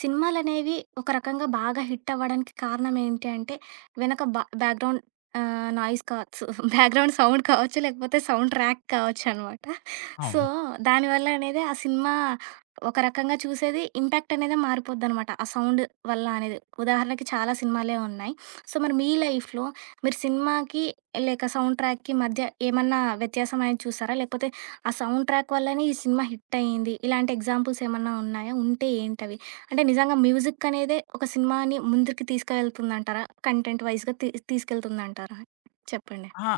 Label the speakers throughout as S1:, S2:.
S1: సినిమాలనేవి ఒక రకంగా బాగా హిట్ అవ్వడానికి కారణం ఏంటి అంటే, వెనక బా బ్యాక్‌ గ్రౌండ్ ఆహ్, నాయిస్ కావచ్చు బ్యాక్‌ గ్రౌండ్ సౌండ్ కావచ్చు. లేకపోతే సౌండ్ ట్రాక్ కావచ్చునమాట. సో,
S2: అవును.
S1: దానివల్ల అనేది ఆ సినిమా ఒక రకంగా చూసేది ఇంపాక్ట్ అనేదే మారిపోద్దనమాట. ఆ సౌండ్ వల్ల అనేది. ఉదాహరణకి చాలా సినిమాలే ఉన్నాయి. సో, మరి మీ లైఫ్‌లో మీరు సినిమాకి లేక సౌండ్ ట్రాక్‌కి మధ్య ఏమన్నా వ్యత్యాసంనేది చూసారా? లేపోతే ఆ సౌండ్ ట్రాక్ వల్లనే ఈ సినిమా హిటయింది. ఇలాంటి ఎగ్జాంపుల్స్ ఏమన్నా ఉన్నాయా? ఉంటే ఏంటవి? అంటే నిజంగా మ్యూజిక్ అనేదే ఒక సినిమాని ముందరికి తీసుకువెళ్తుందంటారా? కంటెంట్ వైస్‌గా తీ తీసుకెళ్తుందంటారా? చెప్పండి.
S2: ఆహా!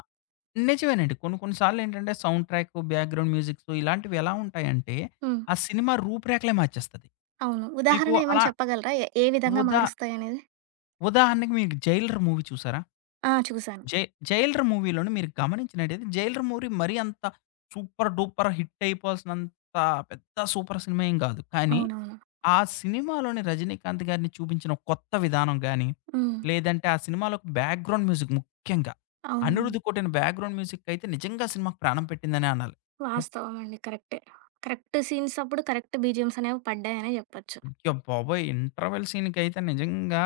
S2: నిజమేనండి. కొన్ని కొన్ని సార్లు ఏంటంటే, సౌండు ట్రాకు, బ్యాక్‌గ్రౌండ్ మ్యూజిక్సు ఇలాంటివి ఎలా ఉంటాయంటే,
S1: హ్మ్.
S2: ఆ సినిమా రూపు రేఖలే మార్చేస్తది.
S1: అవును.
S2: మీకు
S1: ఉదాహరణ
S2: అలా
S1: ఏమైనా చెప్పగలరా? ఏ ఏ విధంగా
S2: ఉదా
S1: మారుస్తాయనేది?
S2: ఉదాహరణకి మీకు 'జైలర్' మూవీ చూసారా?
S1: ఆ! చూసాను.
S2: జై జైలర్ మూవీలోని మీరు గమనించినట్టయితే 'జైలర్' మూవీ మరి అంత, సూపర్, డూపర్, హిట్ అయిపోవాల్సినంత పెద్ద సూపర్ సినిమా ఏం కాదు. కానీ,
S1: అవునవును.
S2: ఆ సినిమాలోని 'రజినీకాంత్' గారిని చూపించిన కొత్త విధానం గాని.
S1: హ్మ్.
S2: లేదంటే, ఆ సినిమాలోకి బ్యాక్‌గ్రౌండ్ మ్యూజిక్ ముఖ్యంగా.
S1: అవును.
S2: 'అనిరుధ్' కొట్టిన బ్యాక్‌గ్రౌండ్ మ్యూజిక్ అయితే నిజంగా అసలు మాకు ప్రాణం పెట్టిందనే అనాలి. ము
S1: వాస్తవమండి. కరెక్టే. కరెక్ట్ సీన్స్ అప్పుడు కరెక్ట్ బీజీఎమ్స్ అనేవి పడ్డాయనే జేప్పొచ్చు.
S2: అయ్యా బాబోయ్! ఇంటర్వెల్ సీనుకైతే నిజంగా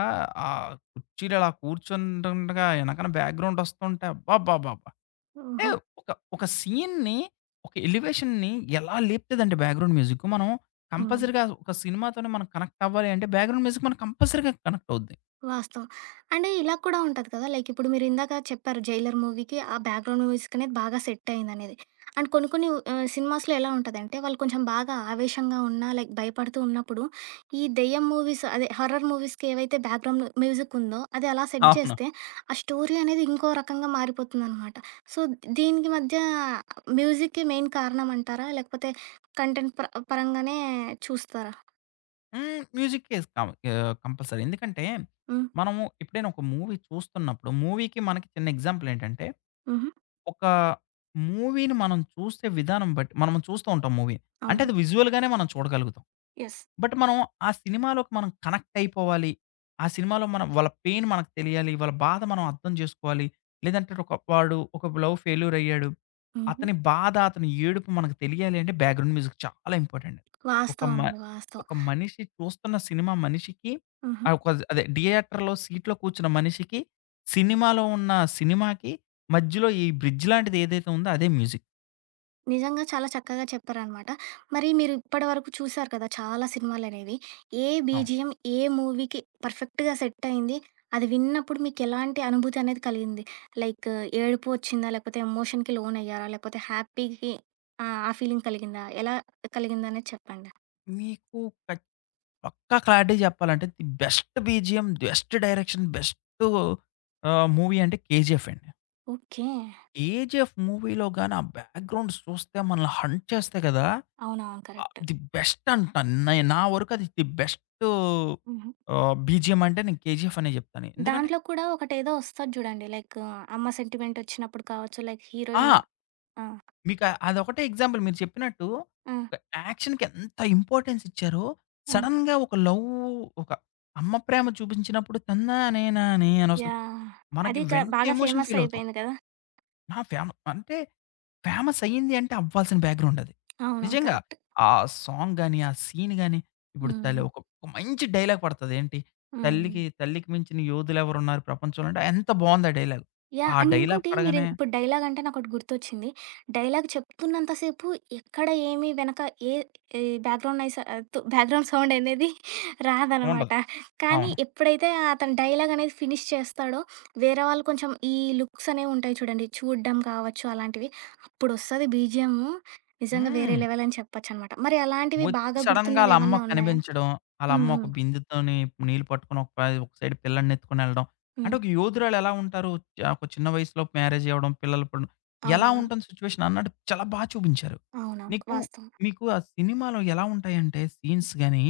S2: ఆహ్, కూర్చీలు అలా కూర్చుంటుంటడగా ఎనకనా బ్యాక్‌గ్రౌండ్ వస్తుంటే అబ్బబ్బబాబ్బా!
S1: ఓహో!
S2: ఏవ్ ఒక ఒక సీన్‌ని, ఒక ఎలివేషన్‌ని ఎలా లేపుతదండి బ్యాక్‌గ్రౌండ్ మ్యూజిక్. మనం
S1: హ్మ్.
S2: కంపల్సరీగా ఒక సినిమాతోనే మనం కనెక్ట్ అవ్వాలి అంటే బ్యాక్‌గ్రౌండ్ మ్యూజిక్ మన కంపల్సరీగా కనెక్ట్ అవుద్ది.
S1: వాస్తవం. అండ్ ఇలా కూడా ఉంటది కదా! లైక్ ఇప్పుడు మీరు ఇందాక చెప్పారు 'జైలర్' మూవీకి ఆ బ్యాక్‌ గ్రౌండ్ మ్యూజిక్ అనేది బాగా సెటయిందినేది. అండ్ కొన్ని కొన్ని ఆహ్, సినిమాస్‌లో ఎలా ఉంటదంటే వాళ్ళు కొంచెం బాగా ఆవేశంగా ఉన్నా, లైక్ భయపడుతూ ఉన్నప్పుడు ఈ దెయ్యం మూవీస్ అదే హార్రర్ మూవీస్‌కి ఏవైతే బ్యాక్‌ గ్రౌండ్ మ్యూజికుందో అది అలా సెట్
S2: అవును.
S1: జేస్తే ఆ స్టోరీ అనేది ఇంకో రకంగా మారిపోతుందనమాట. సో, దీనికి మధ్య మ్యూజిక్‌కి మెయిన్ కారణం అంటారా? లేకపోతే కంటెంట్ ప పరంగానే చూస్తారా?
S2: హ్మ్. మ్యూజికేస్తాం. ఆహ్, కంపల్సరీ. ఎందుకంటే,
S1: హ్మ్.
S2: మనము ఎప్పుడైనా ఒక మూవీ చూస్తున్నప్పుడు మూవీకి, మనకి, చిన్న ఎగ్జాంపులేంటంటే.
S1: హుహు.
S2: ఒకా మూవీని మనం చూసే విధానం బట్టి, మనం చూస్త ఉంటాం మూవీ. అంటే
S1: అవును.
S2: అది విజువల్‌గానే మనం చూడగలుగుతాం.
S1: యెస్.
S2: బట్ మనం ఆ సినిమాలోకి మనం కనెక్టయిపోవాలి. ఆ సినిమాలో మనం వాళ్ళ పెయిన్ మనకు తెలియాలి. వాళ్ళ బాధ మనం అర్థం జేసుకోవాలి. లేదంటే ఒక వాడు, ఒక లవ్ ఫెల్యూరయ్యాడు.
S1: హుహు.
S2: అతని బాధ, అతని ఏడుపు, మనకు తెలియాలింటే బాగ్రౌండ్ మ్యూజిక్ చాలా ఇంపార్టెంట్. ఒక మ
S1: వాస్తవమండి. వాస్తవం.
S2: ఒక మనిషి చూస్తున్న సినిమా మనిషికి,
S1: హుహు.
S2: ఆ కొది అదే థియేటర్‌లో సీట్‌లో కూర్చున్న మనిషికి, సినిమాలో ఉన్న సినిమాకి, మజ్యలో ఈ బ్రిడ్జ్ లాంటిదేదైతే ఉందో అదే మ్యూజిక్.
S1: నిజంగా చాలా చక్కగా చెప్పారనమాట. మరి మీరు ఇప్పడి వరకు చూసారు కదా! చాలా సినిమాలనేవి. ఏ
S2: అవును.
S1: బీజీఎమ్ ఏ మూవీకి పర్ఫెక్ట్‌గా సెట్టయింది. అది విన్నప్పుడు మీకెలాంటి అనుభూతనేది కలిగింది. లైక్ ఏడుపు వచ్చిందా? లేకపోతే ఎమోషన్‌కి లోనయ్యారా? లేకపోతే హ్యాపీకి ఆ! ఆ ఫీలింగ్ కలిగిందా? ఎలా కలిగిందనేది చెప్పండి?
S2: మీకు క పక్కా క్లారిటీ జెప్పాలంటే, the best BGM, best direction, best ఆహ్, మూవీ అంటే 'కేజీఎఫ్' అండి.
S1: ఓకే.
S2: 'కేజిఎఫ్' మూవీలో గాని ఆ బ్యాక్గ్రౌండ్ చూస్తే మనల్ని హంట్ చేస్తాయి కదా!
S1: అవునవును.
S2: ఆహ్,
S1: కరెక్టు.
S2: ది బెస్ట్ అంట. నై నా వరకు అది ది బెస్టూ
S1: హుహు.
S2: ఆహ్, బీజీఎమ్ అంటే నేను 'కేజీఎఫ్' అనే చెప్తాను. ఎందుకంటే
S1: దాంట్లో కూడా ఒకటేదో వస్తది చూడండి. లైకు అమ్మ సెంటిమెంట్ వచ్చినప్పుడు కావచ్చు, లైక్
S2: ఆ!
S1: హీరోయినూ ఆ!
S2: మీకు అదొకటే ఎగ్జాంపుల్ మీరు చెప్పినట్టు
S1: ఆ!
S2: ఒక యాక్షన్‌కి ఎంత ఇంపార్టెన్స్ ఇచ్చారో,
S1: ఆ!
S2: సడన్‌గా ఒక లవ్ ఒక అమ్మ ప్రేమ చూపించినప్పుడు తన్నానే నానే అని వస్తుంది.
S1: యాహ్!
S2: మనకి
S1: అది క
S2: వెంటనే
S1: బాగా
S2: ఎమోషన్
S1: ఫేమస్
S2: ఫీలవుతాం.
S1: అయిపేయింది కదా!
S2: నా ఫేమ అంటే ఫేమస్ అయ్యింది అంటే అవ్వాల్సిన బ్యాక్గ్రౌండ్ అది.
S1: అవును.
S2: నిజంగా
S1: కరెక్ట్.
S2: ఆ సాంగ్ గాని, ఆ సీను గాని, ఇప్పుడు తలే
S1: హ్మ్.
S2: ఒక ఒక మంచి డైలాగ్ పడతది ఏంటి?
S1: హ్మ్.
S2: 'తల్లికి తల్లికి మించిన యోధులు ఎవరున్నారు ప్రపంచంలోంటే' ఎంత బావుంది ఆ డైలాగు.
S1: యాహ్!
S2: ఆ
S1: అండ్
S2: డైలాగ్
S1: ఇంకోటి మీరు
S2: పడగానే
S1: ఇప్పుడు డైలాగంటే నాకోటి గుర్తొచ్చింది. డైలాగ్ చెప్తున్నంత సేపు ఎక్కడ ఏమి వెనక ఏ ఈ బ్యాక్గ్రౌండ్ నాయిసు తు బ్యాక్గ్రౌండ్ సౌండ్ ఏందది రాదనమాట.
S2: ఉండదు.
S1: కానీ
S2: అవును.
S1: ఎప్పుడైతే అతను డైలాగనేది ఫినీష్ చేస్తాడో. వేరే వాళ్ళు కొంచెం ఈ లుక్సనేవి ఉంటాయి చూడండి. చూడ్డం కావచ్చు అలాంటివి. అప్పుడొస్తది బీజీఎమూ నిజంగా వేరే
S2: హ్మ్.
S1: లెవెల్ అని చెప్పొచ్చనమాట. మరి అలాంటివి
S2: వచ్చి
S1: బాగా
S2: సడెన్‌గా
S1: గుర్తున్నవి
S2: ఆళ్ళమ్మ
S1: ఏమన్నా ఉన్నాయా?
S2: కనిపించడం.
S1: హ్మ్.
S2: ఆళ్ళమ్మ ఒక
S1: హ్మ్.
S2: బిందుతోని నీళ్లు పట్టుకొని, ఒక పై ఒక సైడ్ పిల్లడిని ఎత్తుకొనిళ్ళడం, అంటే
S1: హ్మ్.
S2: ఒక యోధురాలెలా ఉంటారు. చ ఒక చిన్న వయసులో మ్యారేజి అవ్వడం. పిల్లలు ఇప్పుడు ఎలా
S1: అవునవును.
S2: ఉంటుంది సిట్యుయేషనన్నట్టు చాలా బా చూపించారు.
S1: అవునవును.
S2: నీకు
S1: వాస్తవం.
S2: మీకు ఆ సినిమాలో ఎలా ఉంటాయంటే సీన్స్ గాని,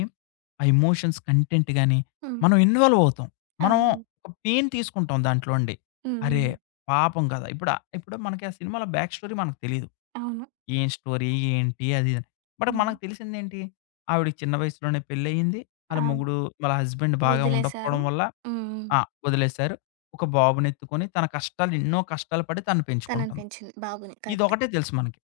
S2: ఆ ఎమోషన్స్ కంటెంట్ గాని,
S1: హ్మ్.
S2: మనం ఇన్వాల్వవుతాం. మనం
S1: అవును.
S2: ఒక పెయిన్ తీసుకుంటాం దాంట్లో అండి.
S1: హ్మ్.
S2: అరే!
S1: హ్మ్.
S2: పాపం కదా! ఇప్పుడు ఇప్పుడు మనకి ఆ సినిమలో బ్యాక్ స్టోరీ మనకు తెలీదు.
S1: అవును.
S2: ఏం స్టోరీ? ఏంటి? అది ఇదిని? బట్ మనకు
S1: హ్మ్.
S2: తెలిసిందేంటి? ఆవిడకి చిన్న వయసులోనే పెళ్లియింది. ఆళ్ళ
S1: అబ్
S2: ముగుడు వాళ్ళ హస్బెండ్ బాగా
S1: వదిలేసారు.
S2: ఉండకపోవడం వల్ల.
S1: హ్మ్. హ్మ్.
S2: ఆహ్, వదిలేసారు. ఒక బాబునెత్తుకొని తన కష్టాలు ఎన్నో కష్టాలు పడి తనను పెంచుకుంటుంది.
S1: తననిపెంచింది. బాబుని కరెక్ట్.
S2: ఇదొకటే తెలుసు మనకి.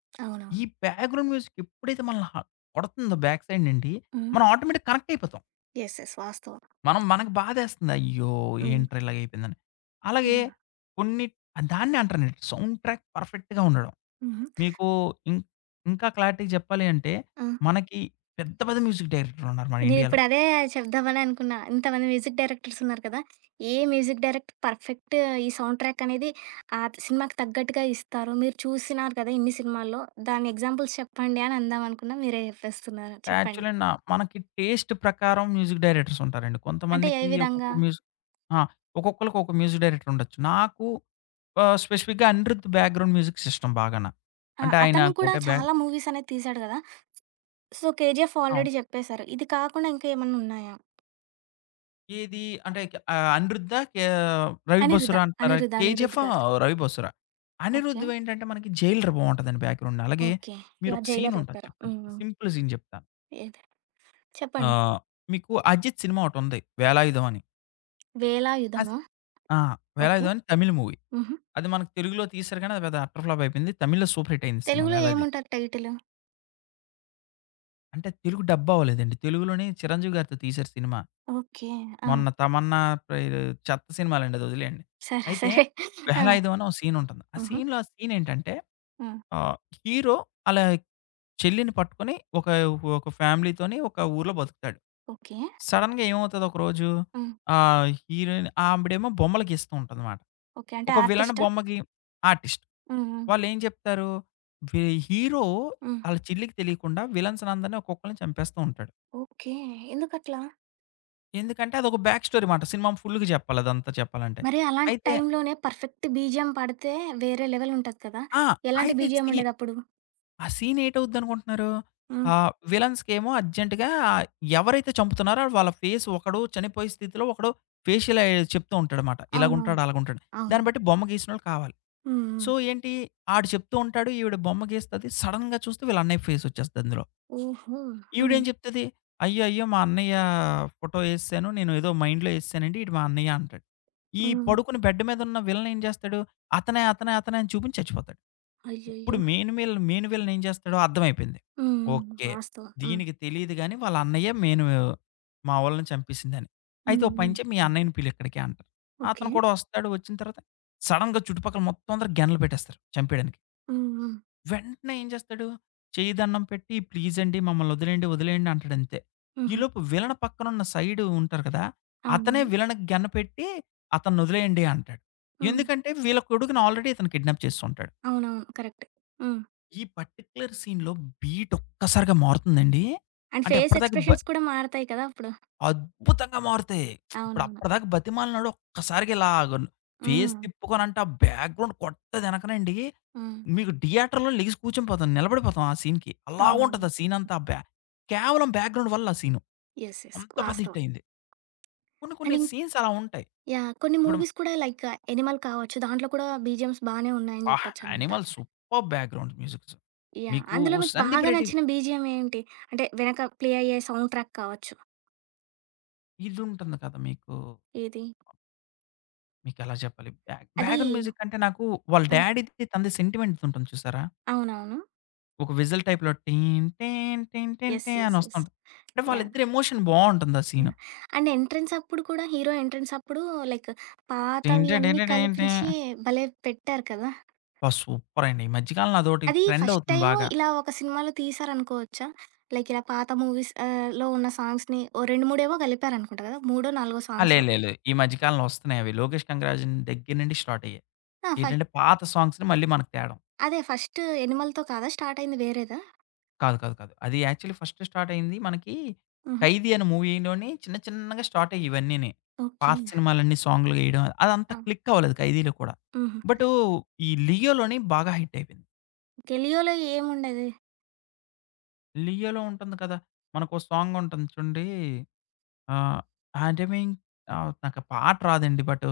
S2: ఈ
S1: అవునవును.
S2: బ్యాక్గ్రౌండ్ మ్యూజిక్ ఎప్పుడైతే మనల్ని హ పడుతుందో బ్యాక్ సైడ్ నుండి
S1: హ్మ్.
S2: మనం ఆటోమేట్టిక్‌గా కనెక్టయిపోతాం.
S1: యెస్. యెస్. వాస్తవం.
S2: మనం మనకు బాధేస్తుంది. అయ్యో!
S1: హ్మ్.
S2: ఏంట్రా, ఇలాగయిపోయిందని? అలాగే
S1: యహ్!
S2: కొన్ని ఆ దాన్నే అంటానండి. సౌండ్ ట్రాక్ పర్ఫెక్ట్‌గా ఉండడం.
S1: హుహు.
S2: మీకు ఇం ఇంకా క్లారిటీగా చెప్పాలి అంటే,
S1: ఆ!
S2: మనకి పెద్ద పెద్ద మ్యూజిక్ డైరెక్టర్ ఉన్నారు మన ఇండియాలో.
S1: నేనిప్పుడదే చెప్దామని అనుకున్నా. ఇంతమంది మ్యూజిక్ డైరెక్టర్స్ ఉన్నారు కదా! ఏ మ్యూజిక్ డైరెక్టర్ పర్ఫెక్ట్ ఈ సౌండ్ ట్రాక్ అనేది ఆ సినిమాకి తగ్గట్టుగా ఇస్తారు. మీరు చూసినారు కదా! ఇన్ని సినిమాల్లో దాన్ని ఎగ్జాంపుల్స్ చెప్పండి అనందామనుకున్నా, మీరే జెప్పేస్తున్నారు. చెప్పండి.
S2: యాక్చువలి న మనకి టేస్ట్ ప్రకారం మ్యూజిక్ డైరెక్టర్స్ ఉంటారండి.
S1: అంటే ఏ
S2: కొంతమందికి ఒక్కొక్క
S1: విధంగా?
S2: మ్యూజిక్ ఆ! ఒక్కొక్కళకి ఒక మ్యూజిక్ డైరెక్టర్ ఉండొచ్చు. నాకు ఆహ్, స్పెసిఫిక్‌గా 'అనిరుధ్' బ్యాక్‌గ్రౌండ్ మ్యూజిక్ సిస్టమ్ బాగాన.
S1: ఆ!
S2: అంటే ఆయన
S1: అతను కూడా
S2: కొట్టే బ్యా
S1: చాలా మూవీస్ అనేది తీశాడు కదా! సో, 'కేజీఎఫ్'
S2: అవును.
S1: ఆల్రెడీ చెప్పేసారు. ఇది కాకుండా ఇంకా ఏమన్నున్నాయా?
S2: ఏది? అంటే క ఆహ్, అనిరుద్ధా? కే 'రవి
S1: 'అనిరుధ',
S2: బసురా' అంటున్నారా?
S1: 'అనిరుద్',
S2: 'కేజీఎఫ్'
S1: 'అనిరుద్'
S2: ఆహ్,
S1: గారిది.
S2: 'రవి బసురా,'
S1: ఓకే.
S2: అనిరుధ్‌వేంటంటే మనకి 'జైలర్' బావుంటదండి బ్యాక్‌గ్రౌండ్. అలాగే.
S1: ఓకే. యాహ్!
S2: మీరొక సీన్
S1: 'జైలర్'
S2: ఉంటాది,
S1: చెప్పారు.
S2: చెప్తాను చెప్
S1: హ్మ్.
S2: సింపుల్ సీన్ చెప్తాను
S1: ఏది? చెప్పండి.
S2: ఆహ్, మీకు 'అజిత్' సినిమా ఒకటుంది 'వేళాయుధం' అని. అస్
S1: వేళాయుధమా?
S2: ఆ!
S1: ఓకే.
S2: 'వెళాయుధం' అని తమిళ్ మూవీ.
S1: హుహు.
S2: అది మనకు తెలుగులో తీసారు కానీ, అది పెద్ద అట్టర్ ఫ్లాప్ అయిపోయింది. తమిళ్లో సూపర్ హిట్ అయింది సినిమా
S1: తెలుగులో
S2: వెళాయుధం.
S1: ఏముంటారు టైటిలు?
S2: అంటే తెలుగు డబ్బవ్వలేదండి. తెలుగులోనే చిరంజీవి గారితో తీశారు సినిమా.
S1: ఓకే. ఆ!
S2: మొన్న తమన్నా ప్ర చెత్త సినిమాలండిదదివొదిలేయండి.
S1: సరే
S2: అయితే.
S1: సరే. ఆ!
S2: బహలాయిదం అని ఒక సీన్ ఉంటుంది. ఆ
S1: హుహు.
S2: సీన్‌లో ఆ సీన్ ఏంటంటే,
S1: హ్మ్.
S2: ఆహ్, హీరో ఆళ్ళ చెల్లిని పట్టుకొని, ఒక ఒక ఫ్యామిలీతోని ఒక ఊర్లో బతుకుతాడు.
S1: ఓకే.
S2: సడెన్‌గా ఏమవుతది ఒక రోజు?
S1: హ్మ్.
S2: ఆహ్, హీరోయిన్ ఆవిడేమో బొమ్మలుగీస్తూ ఉంటందమాట.
S1: ఓకే. అంటే
S2: ఒక విలాన్
S1: ఆర్టిస్టా?
S2: బొమ్మకి ఆర్టిస్ట్.
S1: హ్మ్. హ్మ్.
S2: వాళ్ళు ఏం చెప్తారు? వి హీరో
S1: హ్మ్.
S2: ఆళ్ళ చిల్లికి తెలియకుండా. విలన్సనందరిని ఒక్కొక్కళ్ళని చంపేస్తూ ఉంటాడు.
S1: ఓకే. ఎందుకట్లా?
S2: ఎందుకంటే, అదొక బ్యాక్ స్టోరీ మాట. సినిమా ఫుల్‌గా చెప్పాలి. అదంతా చెప్పాలంటే.
S1: మరి అలాంటి
S2: అయితే
S1: టైమ్లోనే పర్ఫెక్ట్ బీజీఎం పడితే, వేరే లెవెల్ ఉంటది కదా!
S2: ఆ!
S1: ఎలాంటి
S2: ఈ
S1: బీజీఎమ్
S2: సీ
S1: ఉండేదప్పుడు?
S2: ఆహ్, సీన్ ఏటవుద్దనుకుంటున్నారు?
S1: హ్మ్.
S2: ఆహ్, విలన్స్‌కేమో అర్జెంట్‌గా ఎవరైతే చంపుతున్నారో, వాళ్ళ ఫేస్ ఒకడో, చనిపోయే స్థితిలో, ఒకడో ఫేషియల్ ఐ చెప్తూ ఉంటాడమాట.
S1: అవునవును.
S2: ఇలాగుంటాడు, అలాగా ఉంటాడు. దాన్ని
S1: అవును.
S2: బట్టి బొమ్మ గేసినోళ్ళు కావాలి.
S1: హ్మ్.
S2: సో
S1: హ్మ్.
S2: ఏంటి, ఆడు చెప్తూ ఉంటాడు. ఈవిడ బొమ్మ గీస్తది. సడెన్‌గా చూస్తే వీళ్ళ అన్నై ఫేస్ వచ్చేస్తది అందులో.
S1: ఓహో!
S2: ఈవిడ
S1: హ్మ్.
S2: ఏం చెప్తది? "అయ్యయ్యో! మా అన్నయ్య ఫోటో వేసేశాను. నేనేదో మైండ్‌లో వేసేశానండి. ఈవిడు మా అన్నయ్య" అంటాడు. ఈ
S1: హ్మ్.
S2: పడుకుని బెడ్ మీద ఉన్న విలన్ ఏం చేస్తాడు? అతనే అతనే అతనే అని చూపించి చచ్చిపోతాడు. ఇప్పుడు
S1: అయ్యయ్యో!
S2: మెయిన్ వీల మెయిన్ విలన్ ఏం చేస్తాడో అర్థమైపోయింది.
S1: హ్మ్. హ్మ్.
S2: ఓకే.
S1: వాస్తవం. హ్మ్.
S2: దీనికి తెలీదు గానీ, వాళ్ళ అన్నయ్యే మెయిన్ వి మావళని చంపేసిందాని. "అయితే ఒక
S1: హ్మ్.
S2: పనిచేయి మీ
S1: హ్మ్.
S2: అన్నయ్యని పిలు ఇక్కడికి" అంటారు.
S1: ఓకే.
S2: అతను కూడా వస్తాడు, వచ్చిన తర్వాత, సడెన్‌గా చుట్టుపక్కల మొత్తం అందరూ గన్లు పెట్టేస్తారు చంపేయడానికి.
S1: హ్మ్. హ్మ్.
S2: వెంటనే ఏం చేస్తాడు? చేయ్యిదన్నం పెట్టి "ప్లీజ్ అండి, మమ్మల్ని వదిలేయండి వదిలేయండి" అంటాడు అంతే.
S1: హుహు.
S2: ఈలోపు విలన్ పక్కన ఉన్న సైడ్ ఉంటారు కదా! అతనే
S1: అవునవును.
S2: వీలనికి గన్నుపెట్టి, "అతనొదిలేయండి" అంటాడు.
S1: హ్మ్.
S2: ఎందుకంటే, వీళ్ళ కొడుకును ఆల్రెడీ ఇతను కిడ్నాప్ చేసుంటాడు.
S1: అవునవును. కరెక్ట్. హ్మ్.
S2: ఈ పర్టిక్యులర్ సీన్‌లో బీట్ ఒక్కసారిగా మారుతుందండి,
S1: అండ్
S2: అంటే
S1: ఫేస్
S2: అప్పటి దాకా బ
S1: ఎక్స్ప్రెషన్స్ కూడా మారతాయి కదా! అప్పుడు.
S2: అద్భుతంగా మారుతాయి. ఇప్పుడు
S1: అవునవును.
S2: అప్పటిదాకా బతిమాలనాడు ఒక్కసారిగా ఇలాగను ఫేస్
S1: హ్మ్.
S2: తిప్పు కొని అంటే ఆ బ్యాక్‌గ్రౌండ్ కొట్టేదెనకనండి.
S1: హ్మ్.
S2: మీకు థియేటర్‌లో లెగిసి కూర్చుండిపోతాం. నిలబడిపోతాం ఆ సీన్‌కి
S1: అవునవును.
S2: అలాగుంటది ఆ సీన్ అంతా ఆ బ్యా కేవలం బ్యాక్‌గ్రౌండ్ వల్ల ఆ సీను.
S1: యెస్. యెస్.
S2: అంత పెద్ద హిట్
S1: వాస్తవం.
S2: అయింది. కొన్ని కొన్ని
S1: అని
S2: సీన్స్ అలా ఉంటాయి.
S1: యాహ్! కొన్ని
S2: ఇప్పుడు
S1: మూవీస్ కూడా లైక్ 'ఆనిమల్' వచ్చు. దాంట్లో కూడా బీజీఎమ్స్ బానే ఉన్నాయని
S2: అబ్బా!
S1: చెప్పొచ్చన్నమాట.
S2: 'Animal' super background musics.
S1: Yeah!
S2: మీకు
S1: అందులో మీకు
S2: సందీప్
S1: బాగా
S2: రెడ్డి
S1: నచ్చిన బీజీఎం ఏంటి? అంటే వెనక ప్లే అయ్యే సౌండ్ ట్రాక్ కావచ్చు.
S2: ఇదింటుంది కదా! మీకు
S1: ఏది?
S2: మీకెలా చెప్పాలి బ్యా
S1: అది
S2: బ్యాక్‌గ్రౌండ్ మ్యూజిక్ అంటే, నాకు వాళ్ళ
S1: ఆ!
S2: డ్యాడీది, తనది సెంటిమెంట్‌ది ఉంటుంది చూసారా?
S1: అవునవును.
S2: ఒక విజిల్ టైప్‌లో 'టీన్ టీన్ టీన్ టిన్
S1: యెస్.
S2: టీ'
S1: యెస్. యెస్.
S2: అనొస్తుంటది. అంటే,
S1: యాహ్!
S2: వాళ్ళిద్దరి ఎమోషన్ బావుంటుంది ఆ సీను.
S1: యాహ్! అండ్ ఎంట్రెన్స్ అప్పుడు కూడా హీరో ఎంట్రెన్స్ అప్పుడు లైక్ పాతవియన్నీ
S2: టింటడిడిటింటే.
S1: కలిపించి భలే పెట్టారు కదా!
S2: బా! సూపర్ అండి. ఈ మధ్య కాలంలో అదోకటి
S1: అది
S2: ట్రెండ్
S1: ఫస్ట్
S2: అవుతుంది
S1: టైము
S2: బాగా.
S1: ఇలా ఒక సినిమాలో తీశారనుకోవచ్చా, లైక్ ఇలా పాత మూవీస్ ఆహ్, లో ఉన్న సాంగ్స్‌ని ఓ రెండు మూడేవో కలిపారనుకుంటా కదా! మూడో, నాలుగో
S2: ఆ! లే,
S1: సాంగ్సో.
S2: లే, లే ఈ మధ్య కాలంలో వస్తున్నాయవి. 'లోకేష్ కనగరాజన్' దగ్గర నుండి స్టార్ట్ అయ్యాయి.
S1: ఆ! ఫ
S2: ఏంటంటే పాత సాంగ్స్‌ని మళ్ళీ మనకు తేడం.
S1: అదే ఫస్ట్ 'ఎనిమల్'తో కాదా స్టార్ట్‌తో అయింది, వేరేదా?
S2: కాదు. కాదు. కాదు. అది యాక్చువల్లీ ఫస్ట్ స్టార్ట్ అయింది మనకీ,
S1: హుహు.
S2: 'ఖైదీ' అని మూవీలోని చిన్న చిన్నగా స్టార్ట్ అయ్యి ఇవన్నీని.
S1: ఓకే.
S2: పాత సినిమాలన్నీ సాంగ్‍లో ఏయడం. అదంతా
S1: ఆ!
S2: క్లిక్ అవ్వలేదు 'ఖైదీలో' కూడా.
S1: హుహు.
S2: బటూ, ఈ 'లియోలోని' బాగా హిట్ అయిపోయింది.
S1: ఓకే, 'లియోలో' ఏముండేది?
S2: 'లియోలో' ఉంటంది కదా! మనకో సాంగుంటుంది చూడండీ. ఆహ్, హేండ మింగ్, ఆహ్, నాకు పాట రాదండి. But,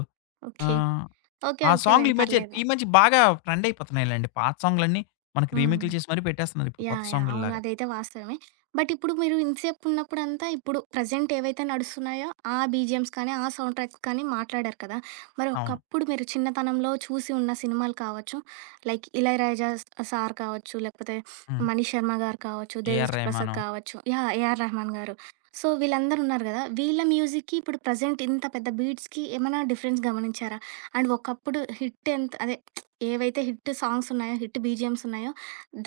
S1: okay.
S2: ఆహ్,
S1: ఓకే.
S2: ఆ
S1: ఓకేలెండి.
S2: సాంగులీ మధ్యే
S1: పర్లేదు.
S2: ఈ మధ్య బాగా ట్రెండయిపోతున్నాయిలెండి. పాత సాంగ్‍లన్నీ, మనకి
S1: హ్మ్.
S2: రీమేకులు చేసి మరీ పెట్టేస్తున్నారు ఇప్పుడు కొత్త
S1: యాహ్! యాహ్! అవును
S2: సాంగుల్లాగా.
S1: అదైతే వాస్తవమే. బట్ ఇప్పుడు మీరు ఇంతసేపు ఉన్నప్పుడంతా ఇప్పుడు, ప్రెజెంట్ ఏవైతే నడుస్తున్నాయో ఆ బీజిఎమ్స్ కానీ, ఆ సౌండ్ ట్రాక్స్ కానీ మాట్లాడారు కదా! మరి
S2: అవును.
S1: ఒకప్పుడు, మీరు చిన్నతనంలో చూసి ఉన్న సినిమాలు కావచ్చు. లైక్ 'ఇళయరాజా' స-సార్ కావచ్చు. లేకపోతే
S2: హ్మ్!
S1: 'మణి శర్మ' గారు కావచ్చు,
S2: 'ఏఆర్
S1: 'దేవిశ్రీ ప్రసాద్'
S2: రెహమాను.'
S1: కావచ్చు. యాహ్, 'ఏఆర్ రెహమాన్' గారు. సో వీళ్ళందరూ ఉన్నారు కదా! వీళ్ళ మ్యూజిక్కి, ఇప్పుడు ప్రెజెంట్ ఇంత పెద్ద బీట్స్‌కి ఏమైనా డిఫరెన్స్ గమనించారా? అండ్ ఒకప్పుడు హిట్ ఎంత అదే ఏవైతే హిట్ సాంగ్స్ ఉన్నాయో, హిట్ బీజీఎమ్స్ ఉన్నాయో,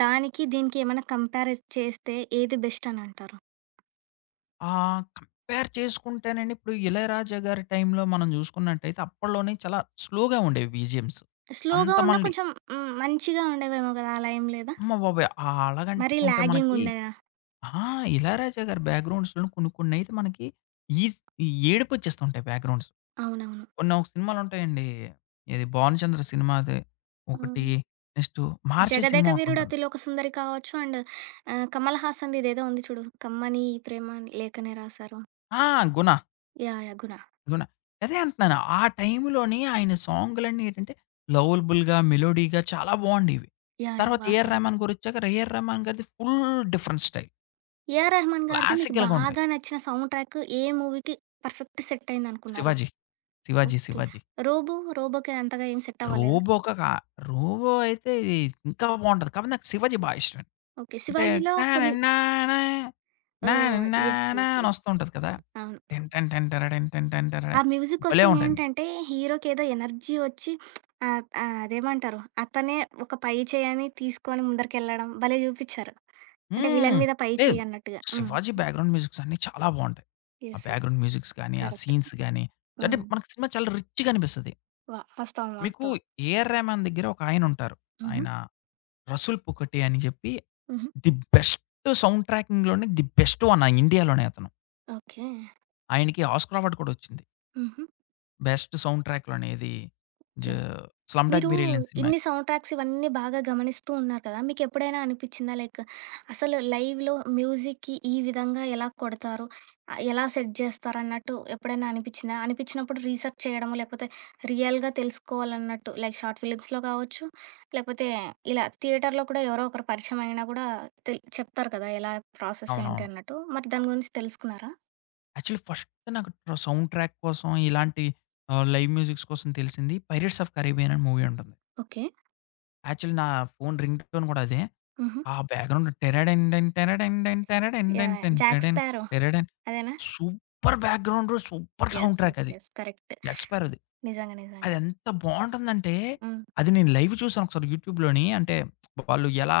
S1: దానికి దీనికి ఏమైనా కంపేరైజ్, చేస్తే ఏది బెస్టనంటారు.
S2: ఆ! కంపేర్ చేసుకుంటేనండి ఇప్పుడు 'ఇళయరాజ' గారి టైంలో మనం చూసుకున్నట్టయితే అప్పడ్లోనే చాలా స్లోగా ఉండేవి బీజేఎమ్స్
S1: స్లోగా
S2: అంత
S1: ఉన్న
S2: మళ్ళీ
S1: కొంచెం హ్మ్. మంచిగా ఉండేవేమో కదా! అలా ఏం లేదా?
S2: అమ్మ బాబోయ్!
S1: మరీ
S2: ఆలాగంటుకుంటే
S1: లాగింగ్
S2: మనకి
S1: ఉండేదా?
S2: ఆ! 'ఇలయరాజా' గారి బ్యాక్‌గ్రౌండ్స్‌లొ కొన్ని, కొన్నైతే మనకి ఈజ్ ఏడుపొచ్చేస్తుంటాయి బ్యాక్‌గ్రౌండ్స్.
S1: అవునవును.
S2: కొన్నొక సినిమాలుంటాయండి. ఏది 'భానుచంద్ర' సినిమాది.
S1: హ్మ్.
S2: ఒకటి. నెక్స్టు 'మహార్షి' సినిమా
S1: 'జగదేకవీరుడు
S2: ఒకటుంటది.
S1: అతిలోక సుందరి' కావచ్చు. అండ్ ఆహ్, 'కమల్ హాసన్‌ది' ఇదేదో ఉంది చూడు. 'కమ్మని ఈ ప్రేమ లేఖనే రాసారు.'
S2: ఆ! 'గుణ...'
S1: యాహ్! యాహ్! 'గుణ.'
S2: 'గుణ.' అదే అంటన్నాను. ఆ టైంలోని ఆయన సాంగ్లన్నీ ఏంటంటే, లవలబుల్‌గా, మెలోడీగా చాలా బావుండెవి.
S1: యాహ్! యాహ్!
S2: తర్వాత 'ఏఎర్
S1: వాస్తవం.
S2: రెహ్‌మాన్' గారొచ్చాక 'ఏఎర్ రామాన్' గారిది full different style.
S1: 'A R Rahman' గారిది మీకు
S2: క్లాసికల్‌గా ఉంటాయి.
S1: బాగా నచ్చిన సౌండ్ ట్రాకు ఏ మూవీకి పర్ఫెక్ట్ సెట్ అయిందనుకున్నారు?
S2: 'శివాజీ.' 'శివాజీ',
S1: ఓకే.
S2: 'శివాజీ.'
S1: 'రోబో'? 'రోబోకి' అంతగా ఏం సెట్ అవ్వలేదా?
S2: 'రోబో' ఒకగా 'రోబో' అయితే ఇది ఇంకా బావుంటది. కాపోతే నాకు 'శివాజీ' బా ఇష్టమండి.
S1: ఓకే.
S2: అంటే,
S1: 'శివాజీలో' కొన్ని
S2: టడన్నాన నాన
S1: ఓహ్! యెస్,
S2: న్నానా
S1: యెస్, యెస్.
S2: అనొస్తూ ఉంటది కదా!
S1: అవును.
S2: టిన్ టిన్ టిన్ టిరడిండ్ టిన్ టిన్ టిన్ టింటరడ.
S1: ఆ
S2: భలే
S1: మ్యూజికొస్తే
S2: ఉంటయండి.
S1: ఏంటంటే హీరోకి ఏదో ఎనర్జీ వచ్చి ఆహ్, ఆహ్, అదేమంటారు. అతనే ఒక పై చేయని తీసుకొని ముందరికెళ్ళడం భలే చూపిచారు. అంటే,
S2: హ్మ్.
S1: విలన్ మీద పై
S2: లేదు
S1: చేయన్నట్టుగా. హ్మ్.
S2: 'శివాజీ' బ్యాక్‌గ్రౌండ్ మ్యూజిక్స్ అన్నీ చాలా బావుంటాయి. ఆ
S1: యెస్. యెస్.
S2: బ్యాక్‌గ్రౌండ్ మ్యూజిక్స్ గానీ, ఆ
S1: కరెఫ్టు.
S2: సీన్స్ గాని అంటే
S1: హ్మ్.
S2: మనకి సినిమా చాలా రిచ్‌గా అనిపిస్తది.
S1: వ వాస్తవం,
S2: మీకు
S1: వాస్తవం.
S2: 'ఏఆర్ రెహ్‌మాన్' దగ్గర ఒకాయనుంటారు.
S1: హుహు.
S2: ఆయన. 'రసుల్ పొక్కటే' అని చెప్పి.
S1: హుహు.
S2: ది బెస్ట్ సౌండ్ ట్రాకింగ్‌లోనే ది బెస్ట్ వన్ ఆ ఇండియాలోనే అతను.
S1: ఓకే.
S2: ఆయనకి ఆస్కార్ అవార్డు కూడా వచ్చింది.
S1: హుహు.
S2: బెస్ట్ సౌండ్ ట్రాకు అనేది జ
S1: ఓకె.
S2: 'స్లమ్‌డాగ్
S1: మీరు
S2: మిలియనీర్' సినిమాకి.
S1: ఇన్ని సౌండ్‌ట్రాక్స్ ఇవన్నీ బాగా గమనిస్తూ ఉన్నారు కదా! మీకెప్పుడైనా అనిపించిందా? లైక్ అసలు లైవ్‌లో మ్యూజిక్‌కి ఈ విధంగా ఎలా కొడతారు? ఆహ్, ఎలా సెట్ జేస్తారు అన్నట్టు ఎప్పుడైనా అనిపించిందా? అనిపించినప్పుడు రీసెర్చ్ చేయడమో, లేకపోతే రియల్‌గా తెలుసుకోవాలన్నట్టు లైక్ షార్ట్ ఫిలిమ్స్‌లో గావచ్చు, లేకపోతే ఇలా థియేటర్‌లో కూడా ఎవరో ఒకరు పరిచయమయినా కూడా తెల్ చెప్తారు కదా! ఎలా ప్రాసెస్
S2: అవునవును.
S1: ఏంటన్నట్టు? మరి దాని గురించి తెలుసుకున్నారా?
S2: యాక్చువల్లీ ఫస్ట్ నాకు ట్ర సౌండ్ ట్రాక్ కోసం ఇలాంటి ఆహ్, లైవ్ మ్యూజిక్స్ కోసం తెలిసింది 'పైరేట్స్ ఆఫ్ కరేబియన్' అనే మూవీ ఉంటుంది.
S1: ఓకే.
S2: యాక్చువలీ నా ఫోను రింగ్ టోన్ గూడా అదే.
S1: హుహు.
S2: ఆ బ్యాక్‌గ్రౌండ్ 'టిరడండన్, టిరడండన్, టిరడండన్
S1: యాహ్! యాహ్!
S2: టిన్
S1: 'జాక్
S2: టెడన్.
S1: స్పారో.'
S2: టరడం'
S1: అదేనా?
S2: Super background, super sound
S1: yes.
S2: Track
S1: yes.
S2: అది.
S1: యెస్. కరెక్ట్.
S2: 'జాక్ స్పారోది.'
S1: నిజంగా నిజంగా.
S2: అదెంత బావుంటుందంటే,
S1: హ్మ్.
S2: అది నేను లైవ్ చూసాను ఒకసారి యూట్యూబ్‌లోని అంటే వాళ్ళు ఎలా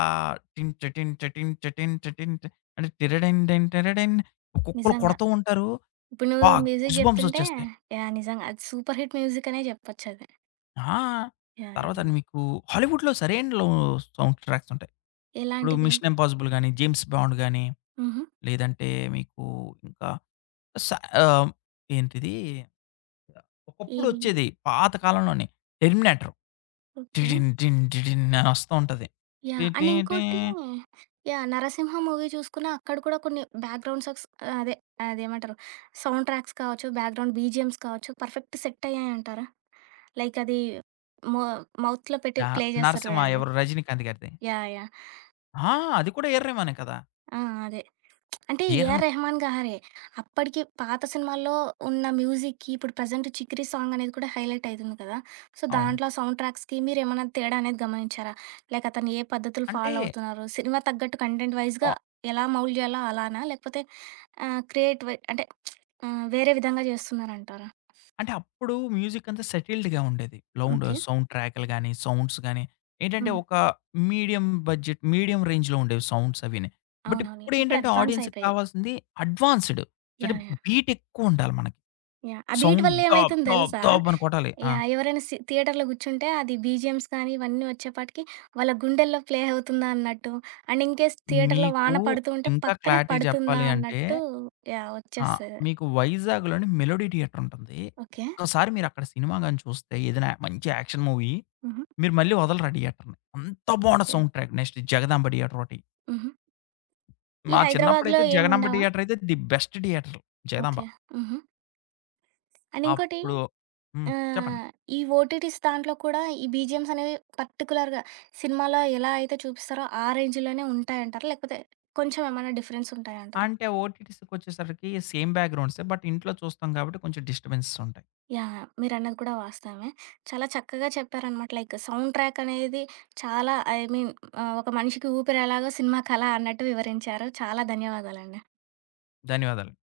S2: 'టిన్ చటిన్ చటిన్ చటిన్ చటిన్' అంటే 'టిరడం రిండన్ టిరడం' ఒక్కొక్కళ్ళు
S1: నిజంగా.
S2: కొడుతూ ఉంటారు.
S1: ఇప్పుడు నువ్వు
S2: అబా!
S1: మ్యూజిక్
S2: గూస్‌బంప్స్
S1: జెప్తుంటే
S2: ఒచ్చేస్తాయి.
S1: యాహ్! నిజంగా అది సూపర్ హిట్ మ్యూజికనే జెప్పొచ్చది.
S2: ఆ!
S1: యాహ్! యాహ్!
S2: తర్వాత
S1: ను
S2: అది మీకు హాలీవుడ్‌లో సరైనుడు లో సౌండ్ ట్రాక్స్ ఉంటాయి. ఇప్పుడు
S1: ఎలాంటివి?
S2: 'మిషన్ ఇంపాజిబుల్' గాని, 'జేమ్స్ బాండ్' గాని,
S1: హుహు.
S2: లేదంటే మీకు ఇంకా స ఆహ్, ఏంటిది ఒకప్పుడు
S1: ఏవి?
S2: వచ్చేది. పాత కాలంలోనే 'టెర్మినేటరు'.
S1: ఓకే.
S2: టిడిన్ టిన్ టిడిన్ అనొస్తూ ఉంటది.
S1: యాహ్! అండ్
S2: టటేటే.
S1: ఇంకోటి యాహ్! 'నరసింహ' మూవీ చూసుకున్న అక్కడ కూడా కొన్ని బ్యాక్గ్రౌండ్ సాడ్స్ ఆహ్, అదే అదేమంటారు సౌండ్ ట్రాక్స్ కావచ్చు, బ్యాక్గ్రౌండ్ బీజీఎమ్స్ కావచ్చు, పర్ఫెక్ట్ సెట్ అయ్యాయింటారా? లైక్ అది. మో మౌత్‌లో పెట్టి,
S2: యాహ్!
S1: ప్లే చేస్తారు
S2: నరసింహ
S1: చూడండి.
S2: ఎవరు రజినీకాంత్ గారిది?
S1: యాహ్! యాహ్!
S2: ఆ! అది కూడా ఎఆర్‌రేహ్‌మనే కదా!
S1: ఆ! అదే. అంటే
S2: 'ఎ ఆర్ రేహ్‌మన్'
S1: ఏఆర్‌రెహమాన్ గారే. అప్పటికి పాత సినిమాల్లో ఉన్న మ్యూజిక్‌కి. ఇప్పుడు ప్రెజెంట్ 'చికరి' సాంగ్ అనేది కూడా హైలైట్ అయితుంది కదా! సో
S2: అవును.
S1: దాంట్లో సౌండ్ ట్రాక్స్‌కి మీరేమన్నా తేడా అనేది గమనించారా? లేక అతను ఏ పద్ధతులు
S2: అంటే
S1: ఫాలో అవుతున్నన్నారు? సినిమా తగ్గట్టు కంటెంట్ వైస్‌గా.
S2: ఆ!
S1: ఎలా మౌల్డ్ చేయాలో అలానా? లేకపోతే ఆహ్, క్రియేట్ వై అంటే ఆహ్, వేరే విధంగా చేస్తున్నారంటారా?
S2: అంటే, అప్పుడు మ్యూజిక్ అంతా సెటిల్డ్‌గా ఉండేది. Loud
S1: okay.
S2: సౌండ్ ట్రాకులు గాని, సౌండ్స్ గాని, ఏంటంటే
S1: హ్మ్.
S2: ఒక మీడియం బడ్జెట్, మీడియం రేంజ్‌లో ఉండేవి సౌండ్స్ అవినాయి. బట్
S1: అవునవును. ఇప్పుడు
S2: ఇప్పుడేంటంటే,
S1: అడ్వాన్స్
S2: ఆడియన్స్‌కి
S1: అయిపోయాయి.
S2: కావాల్సింది, అడ్వాన్స్‌డ్. చంటే
S1: యాహ్! యాహ్!
S2: బీట్ ఎక్కువుండాలి మనకి.
S1: యాహ్! ఆ బీట్
S2: సౌండ్
S1: వల్ల
S2: దాప్
S1: ఏమైతుంది
S2: దాప్
S1: తెలుసా?
S2: దాబ అనుకోట్టాలి. ఆ!
S1: యాహ్! ఎవరైనా సి థియేటర్‌లో కూర్చుంటే, అది బీజీఎమ్స్ కానీ, ఇవన్నీ వచ్చేప్పటికి, వాళ్ళ గుండెల్లో ప్లే అవుతుందా అన్నట్టు. అండ్ ఇన్‌కేస్ థియేటర్‌లో
S2: మీకు
S1: వాన పడుతూ ఉంటే,
S2: ఇంకా
S1: పక్కనే
S2: క్లారిటీ
S1: పడుతుందా
S2: చెప్పాలి అంటే,
S1: అన్నట్టు యాహ్!
S2: ఆహ్,
S1: వచ్చేస్తది.
S2: మీకు వైజాగ్‌లోని 'మెలోడీ థియేటర్' ఉంటుంది.
S1: ఓకే.
S2: ఒక్క సారి మీరక్కడ సినిమా గాని చూస్తే, ఏదైనా య మంచి యాక్షన్ మూవీ.
S1: హుహు.
S2: మీరు మళ్ళీ వదలరా థియేటర్‌ని. అంత బాగుండ
S1: okay.
S2: Sound track next 'Jagadamba theatre' ఓటి.
S1: హుహు. ఈ
S2: మా
S1: హైదరాబాద్లో
S2: చిన్నప్పుడైతే 'జగదాంబ
S1: ఏముండవా?
S2: థియేటర్' అయితే the best theatre 'Jagadamba'.
S1: Okay. హుహు. అండ్ ఇంకోటి,
S2: అప్పుడు హ్మ్. చెప్పండి.
S1: ఆహ్, ఈ ఓటీటీస్ దాంట్లో కూడా. ఈ బీజీఎమ్స్ అనేవి పర్టిక్యులర్‌గా సినిమాలో ఎలా అయితే చూపిస్తారో, ఆ రేంజ్‌‌లోనే ఉంటాయంటారా? లేకపోతే కొంచెం ఏమన్నా డిఫరెన్స్ ఉంటాయంటార?
S2: అంటే, ఓటీటీస్‌కొచ్చేసరికి, సేమ్ బ్యాక్‌గ్రౌండ్స్. బట్ ఇంట్లో చూస్తాం కాబట్టి, కొంచెం డిస్టర్బెన్సెస్ ఉంటాయి.
S1: యాహ్! యాహ్! మీరన్నది కూడా వాస్తవమే. చాలా చక్కగా చెప్పారనమాట. లైక్ సౌండ్ ట్రాక్ అనేది చాలా. ఐ మీన్ ఆహ్, ఒక మనిషికి ఊపిరి ఎలాగో సినిమాకలా అన్నట్టు వివరించారు. చాలా ధన్యవాదాలండి.
S2: ధన్యవాదాలు.